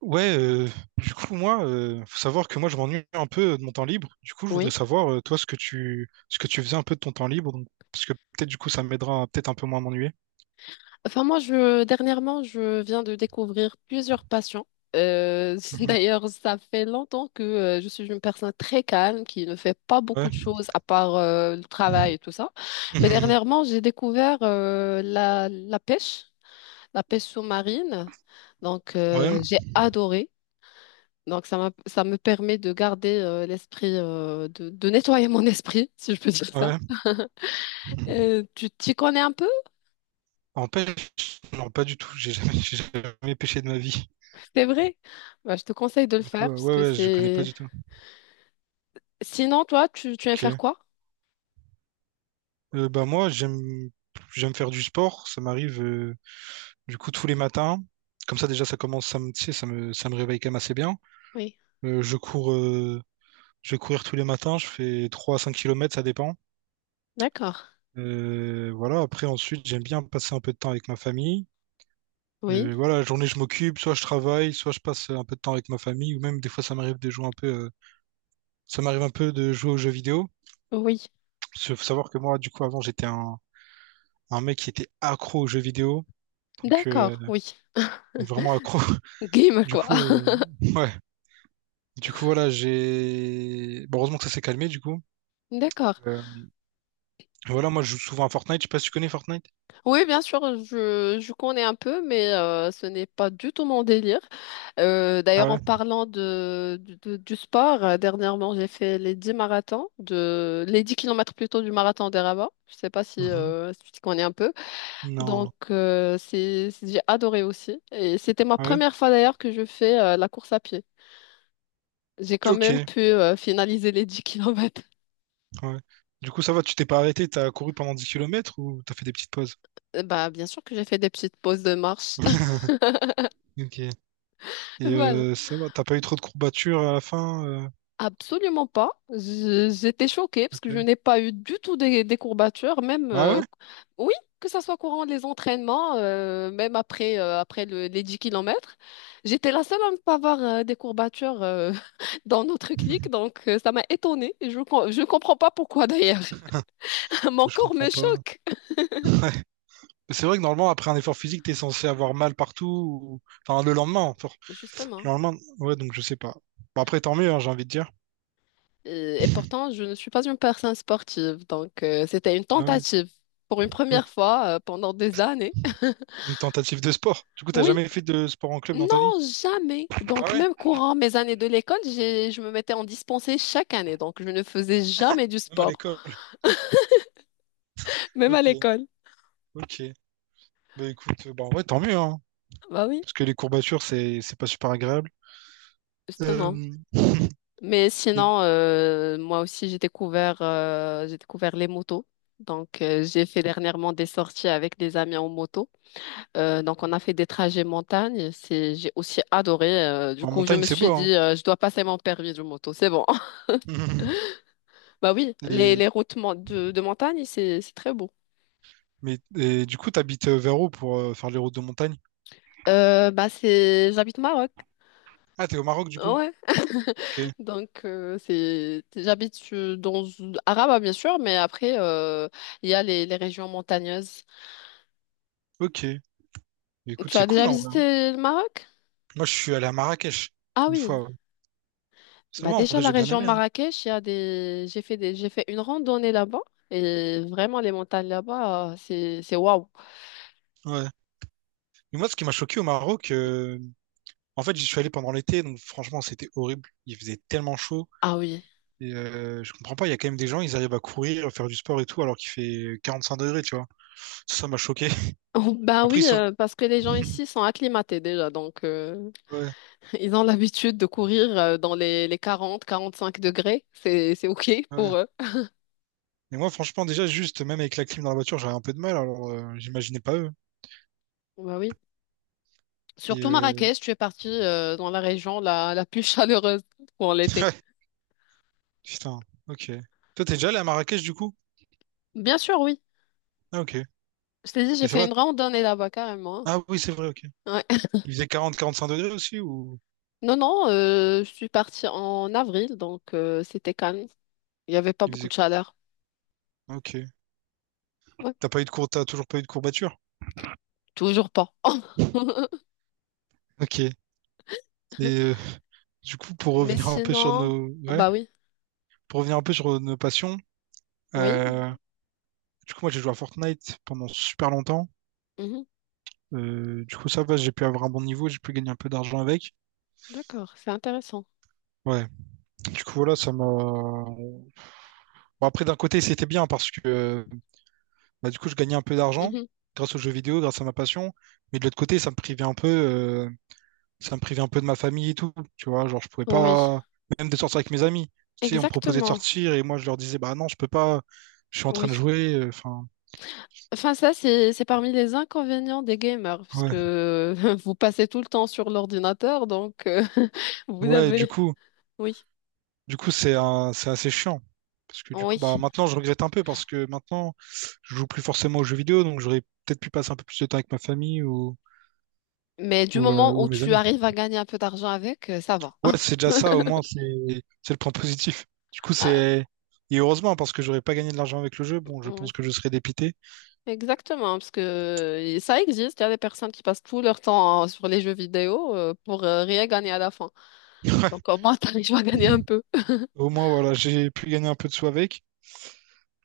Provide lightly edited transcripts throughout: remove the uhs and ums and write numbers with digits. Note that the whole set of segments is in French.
Ouais, euh, du coup, moi, faut savoir que moi, je m'ennuie un peu de mon temps libre. Du coup, je voudrais Oui. savoir, toi, ce que tu faisais un peu de ton temps libre, donc, parce que peut-être, du coup, ça m'aidera à peut-être un peu moins m'ennuyer. Enfin, moi, dernièrement, je viens de découvrir plusieurs passions. Mhm. D'ailleurs, ça fait longtemps que je suis une personne très calme qui ne fait pas beaucoup Ouais. de choses à part le travail et tout ça. Mais Mhm. dernièrement, j'ai découvert la pêche sous-marine. Donc, Ouais. J'ai adoré. Donc, ça me permet de de nettoyer mon esprit, si je peux dire ça. Ouais. Mhm. Tu t'y connais un peu? En pêche, non, pas du tout. J'ai jamais, j'ai jamais pêché de ma vie. C'est vrai? Bah, je te conseille de le Du coup, faire parce ouais, que ouais, je connais pas c'est... du tout. Sinon, toi, tu aimes faire Ok. quoi? Moi, j'aime faire du sport. Ça m'arrive, du coup, tous les matins. Comme ça, déjà, ça me, tu sais, ça me réveille quand même assez bien. Oui. Je cours. Je vais courir tous les matins, je fais 3 à 5 kilomètres, ça dépend. D'accord. Voilà, après, ensuite, j'aime bien passer un peu de temps avec ma famille. Oui. Voilà, la journée, je m'occupe, soit je travaille, soit je passe un peu de temps avec ma famille, ou même des fois, ça m'arrive un peu de jouer aux jeux vidéo. Oui. Parce qu'il faut savoir que moi, du coup, avant, un mec qui était accro aux jeux vidéo, donc euh, D'accord. Oui. vraiment accro. Game, Du quoi. coup, euh, ouais, du coup, voilà, j'ai. Bon, heureusement que ça s'est calmé, du coup. D'accord. Euh, voilà, moi, je joue souvent à Fortnite, je sais pas si tu connais Fortnite. Oui, bien sûr, je connais un peu, mais ce n'est pas du tout mon délire. Ah D'ailleurs, en ouais? parlant du sport, dernièrement, j'ai fait les 10 kilomètres plutôt du marathon des Rabat. Je ne sais pas si, Mhm. euh, si tu connais un peu. Non. Donc, j'ai adoré aussi. Et c'était ma Ouais. première fois d'ailleurs que je fais la course à pied. J'ai quand Ok, même pu finaliser les 10 kilomètres. ouais. Du coup, ça va, tu t'es pas arrêté, t'as couru pendant 10 kilomètres ou t'as fait des petites pauses? Bah, bien sûr que j'ai fait des petites pauses de marche. Ok. Et Voilà. Ça va, t'as pas eu trop de courbatures à la fin? Absolument pas. J'étais choquée parce que je Ok. n'ai pas eu du tout des courbatures, même Ah ouais? Oui, que ça soit courant les entraînements, même après les 10 kilomètres. J'étais la seule à ne pas avoir des courbatures dans notre clique, donc ça m'a étonnée. Et je ne comprends pas pourquoi d'ailleurs. Mon Hmm, je corps comprends me pas. choque. Mais c'est vrai que normalement, après un effort physique, t'es censé avoir mal partout. Enfin, le lendemain. Justement. Le lendemain, ouais, donc je sais pas. Bon, après, tant mieux, hein, j'ai envie de dire. Et pourtant, je ne suis pas une personne sportive, donc c'était une Ah ouais, tentative pour une ok. première fois pendant des années. Une tentative de sport. Du coup, t'as Oui. jamais fait de sport en club dans ta vie? Non, jamais. Ah Donc, ouais? même courant mes années de l'école, je me mettais en dispensée chaque année. Donc, je ne faisais jamais du Même à sport, l'école. même à Ok, l'école. ok. Bah écoute, bah ouais, tant mieux, hein. Bah oui, Parce que les courbatures, c'est pas super agréable. justement. Euh, Mais et- sinon, moi aussi, j'ai découvert les motos. Donc, j'ai fait dernièrement des sorties avec des amis en moto. Donc, on a fait des trajets montagne. J'ai aussi adoré. Euh, du en coup, je montagne, me c'est suis beau, hein. dit, je dois passer mon permis de moto. C'est bon. Bah oui, les, Et, les routes de montagne, c'est très beau. Et du coup, t'habites vers où pour faire les routes de montagne? Bah c'est j'habite au Maroc. Ah, t'es au Maroc, du coup? Ouais. Ok. Donc c'est j'habite dans Araba bien sûr, mais après il y a les régions montagneuses. Ok. Mais écoute, Tu c'est as déjà cool, en vrai. Hein. visité le Maroc? Moi, je suis allé à Marrakech, Ah une oui. fois. Ouais. Ça Bah va, en déjà vrai, la j'ai bien région aimé. Hein. Marrakech, il y a des j'ai fait une randonnée là-bas et vraiment les montagnes là-bas c'est waouh. Ouais. Mais moi, ce qui m'a choqué au Maroc, en fait, j'y suis allé pendant l'été, donc franchement, c'était horrible. Il faisait tellement chaud. Ah oui. Et je comprends pas, il y a quand même des gens, ils arrivent à courir, à faire du sport et tout, alors qu'il fait 45 degrés, tu vois. Ça m'a choqué. Bah Après, ils oui, sont... parce que les gens ici sont acclimatés déjà, donc Ouais, ils ont l'habitude de courir dans les quarante quarante cinq degrés. C'est OK ouais. pour eux. Mais moi, franchement, déjà, juste, même avec la clim dans la voiture, j'avais un peu de mal, alors j'imaginais pas eux. Bah oui. Et Surtout Marrakech, tu es partie dans la région la plus chaleureuse pour l'été. ouais, putain, ok. Toi, t'es déjà allé à Marrakech, du coup? Bien sûr, oui. Ah, ok. Je t'ai dit, j'ai Et ça fait va? une randonnée là-bas carrément, Ah oui, c'est vrai, ok. hein. Ouais. Il faisait 40-45 degrés aussi, ou Non, non, je suis partie en avril, donc c'était calme. Il n'y avait pas il beaucoup faisait... de chaleur. Ok. Ouais. T'as pas eu de cour... T'as toujours pas eu de courbature? Toujours pas. Ok. Et euh, pour Mais revenir un peu sur sinon, nos... ah Ouais, bah oui, pour revenir un peu sur nos passions, oui. euh, du coup, moi, j'ai joué à Fortnite pendant super longtemps. Mhm. Du coup, ça va, j'ai pu avoir un bon niveau, j'ai pu gagner un peu d'argent avec. D'accord, c'est intéressant. Ouais. Du coup, voilà, ça m'a... Bon, après, d'un côté, c'était bien parce que bah, du coup, je gagnais un peu d'argent Mhm. grâce aux jeux vidéo, grâce à ma passion. Mais de l'autre côté, ça me privait un peu de ma famille et tout. Tu vois, genre, je pouvais Oui, pas, même de sortir avec mes amis. Tu sais, on me proposait de exactement. sortir et moi, je leur disais, bah non, je peux pas, je suis en Oui. train de jouer. Enfin, Enfin, ça, c'est parmi les inconvénients des gamers, parce ouais. que vous passez tout le temps sur l'ordinateur, donc vous Ouais, du avez... coup, Oui, du coup, c'est assez chiant. Parce que du coup, bah oui. maintenant, je regrette un peu parce que maintenant, je joue plus forcément aux jeux vidéo, donc j'aurais peut-être pu passer un peu plus de temps avec ma famille Mais du moment ou où mes tu amis. arrives à gagner un peu d'argent avec, ça va. Ouais, c'est déjà ça, au moins, c'est le point positif. Du coup, Ah, c'est. Et heureusement, parce que j'aurais pas gagné de l'argent avec le jeu, bon, je oui. pense que je serais dépité. Exactement, parce que ça existe, il y a des personnes qui passent tout leur temps sur les jeux vidéo pour rien gagner à la fin. Ouais. Donc au moins, t'arrives à gagner un peu. Au moins, voilà, j'ai pu gagner un peu de sous avec.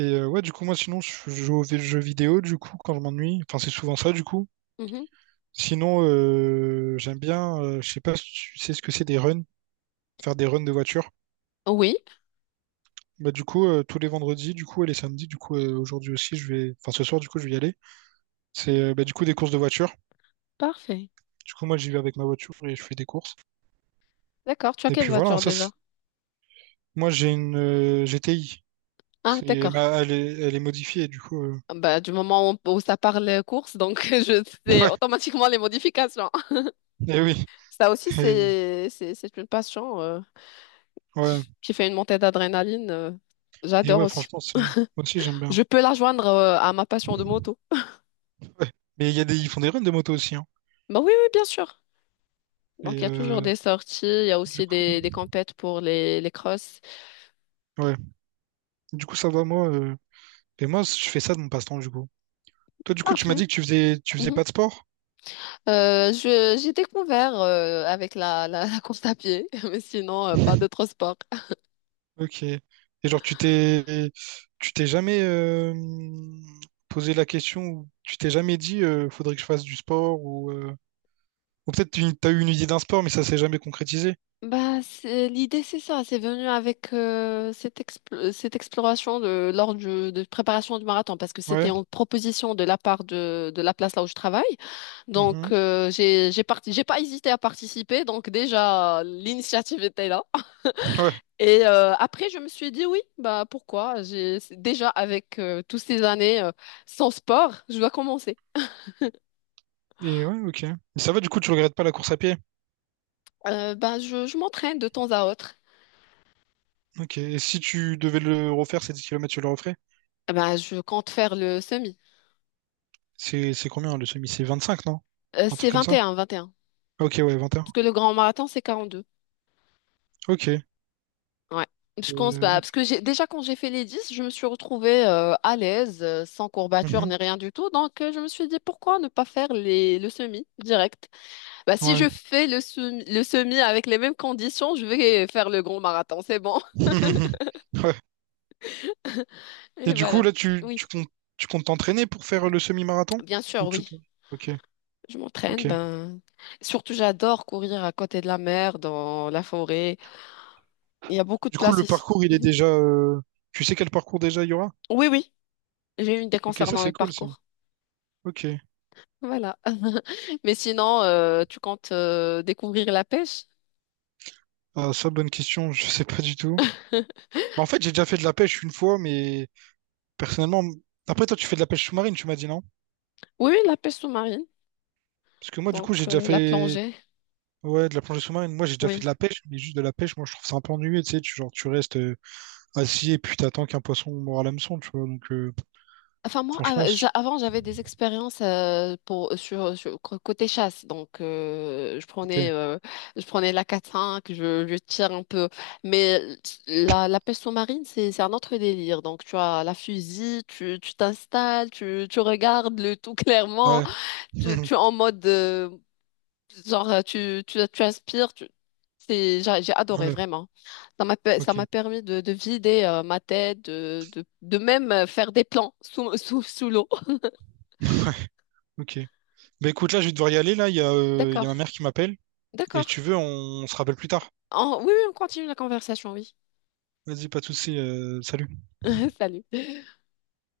Et ouais, du coup, moi, sinon, je joue aux jeux vidéo, du coup, quand je m'ennuie. Enfin, c'est souvent ça, du coup. Mhm. Sinon, j'aime bien, je sais pas si tu sais ce que c'est des runs, faire des runs de voiture. Oui, Bah, du coup, tous les vendredis, du coup, et les samedis, du coup, aujourd'hui aussi, enfin, ce soir, du coup, je vais y aller. Bah, du coup, des courses de voiture. parfait. Du coup, moi, j'y vais avec ma voiture et je fais des courses. D'accord, tu as Et quelle puis voilà, hein, voiture déjà? moi, j'ai une GTI. Ah, C'est, d'accord. bah, elle est modifiée, du coup. Bah, du moment où ça parle course, donc je sais automatiquement les modifications. Ouais, Ça aussi, et, c'est une passion ouais, qui, qui fait une montée d'adrénaline. euh, et j'adore ouais, aussi. franchement, moi aussi, j'aime bien. Je peux la joindre à ma passion de moto. Ouais. Mais il y a des, ils font des runs de moto aussi, hein. Bah oui, oui, bien sûr. Donc, Et il y a toujours des sorties, il y a du aussi coup, des compètes pour les crosses. ouais, du coup, ça va, moi. Et moi, je fais ça de mon passe-temps, du coup. Toi, du coup, tu m'as Parfait. dit tu faisais Mhm. pas de sport? J'ai découvert avec la course à pied, mais sinon, pas d'autres sports. Ok. Et genre, tu t'es jamais posé la question, ou tu t'es jamais dit, faudrait que je fasse du sport, ou peut-être tu as eu une idée d'un sport, mais ça s'est jamais concrétisé. Bah, l'idée, c'est ça. C'est venu avec cette exploration de préparation du marathon, parce que c'était Ouais. en proposition de la part de la place là où je travaille. Mhm. Donc, j'ai pas hésité à participer. Donc, déjà, l'initiative était là. Ouais. Et après, je me suis dit, oui, bah, pourquoi? Déjà, avec toutes ces années sans sport, je dois commencer. Et ouais, ok. Et ça va, du coup, tu regrettes pas la course à pied. Bah, je m'entraîne de temps à autre. Ok. Et si tu devais le refaire, ces 10 kilomètres, tu le referais? Bah, je compte faire le semi. C'est combien le semi? C'est 25 non? Euh, Un c'est truc comme vingt et ça? un. 21. Ok, ouais, 21. Parce que le grand marathon, c'est 42. Ok. Ouais. Je pense Euh, pas. Parce que j'ai déjà quand j'ai fait les 10, je me suis retrouvée à l'aise, sans courbature mhm. ni rien du tout. Donc je me suis dit pourquoi ne pas faire le semi direct? Bah si Ouais. je fais le semi avec les mêmes conditions, je vais faire le grand marathon, c'est bon. Ouais. Et Et du coup, voilà. là, Oui, tu comptes t'entraîner pour faire le semi-marathon? bien sûr, Ou tu oui. comptes... Ok, Je m'entraîne, ok. ben surtout j'adore courir à côté de la mer, dans la forêt. Il y a beaucoup de Du coup, place le ici. parcours, il est Mhm. déjà... Tu sais quel parcours déjà il y aura? Oui, oui. J'ai une idée Ok, ça, concernant le c'est cool, ça. parcours. Ok. Voilà. Mais sinon, tu comptes découvrir la pêche? Ah, ça, bonne question, je sais pas du tout. Bah, en fait, j'ai déjà fait de la pêche une fois, mais personnellement... Après, toi, tu fais de la pêche sous-marine, tu m'as dit, non? Oui, oui, la pêche sous-marine, Parce que moi, du donc coup, j'ai déjà la fait... plongée, Ouais, de la plongée sous-marine. Moi, j'ai déjà fait oui. de la pêche, mais juste de la pêche, moi, je trouve ça un peu ennuyeux, tu sais. Tu, genre, tu restes assis et puis t'attends qu'un poisson mord à l'hameçon, tu vois. Enfin, moi, franchement, av- c'est- j'a- avant, j'avais des expériences pour, sur, sur- co- côté chasse. Donc, je prenais, ok. euh, je prenais la 4-5, je tire un peu. Mais la pêche sous-marine, c'est un autre délire. Donc, tu as la fusil, tu t'installes, tu regardes le tout clairement. Ouais. Tu, tu es en mode, genre, tu inspires, tu... J'ai adoré Ouais. vraiment. Ça m'a, pe- ça Ok, m'a permis de vider ma tête, de même faire des plans sous l'eau. ok. Bah écoute, là, je vais devoir y aller. Là, il y a D'accord, ma mère qui m'appelle. Et si tu d'accord. veux, on se rappelle plus tard. Oui, oui, on continue la conversation, oui. Vas-y, pas de souci. Salut. Salut.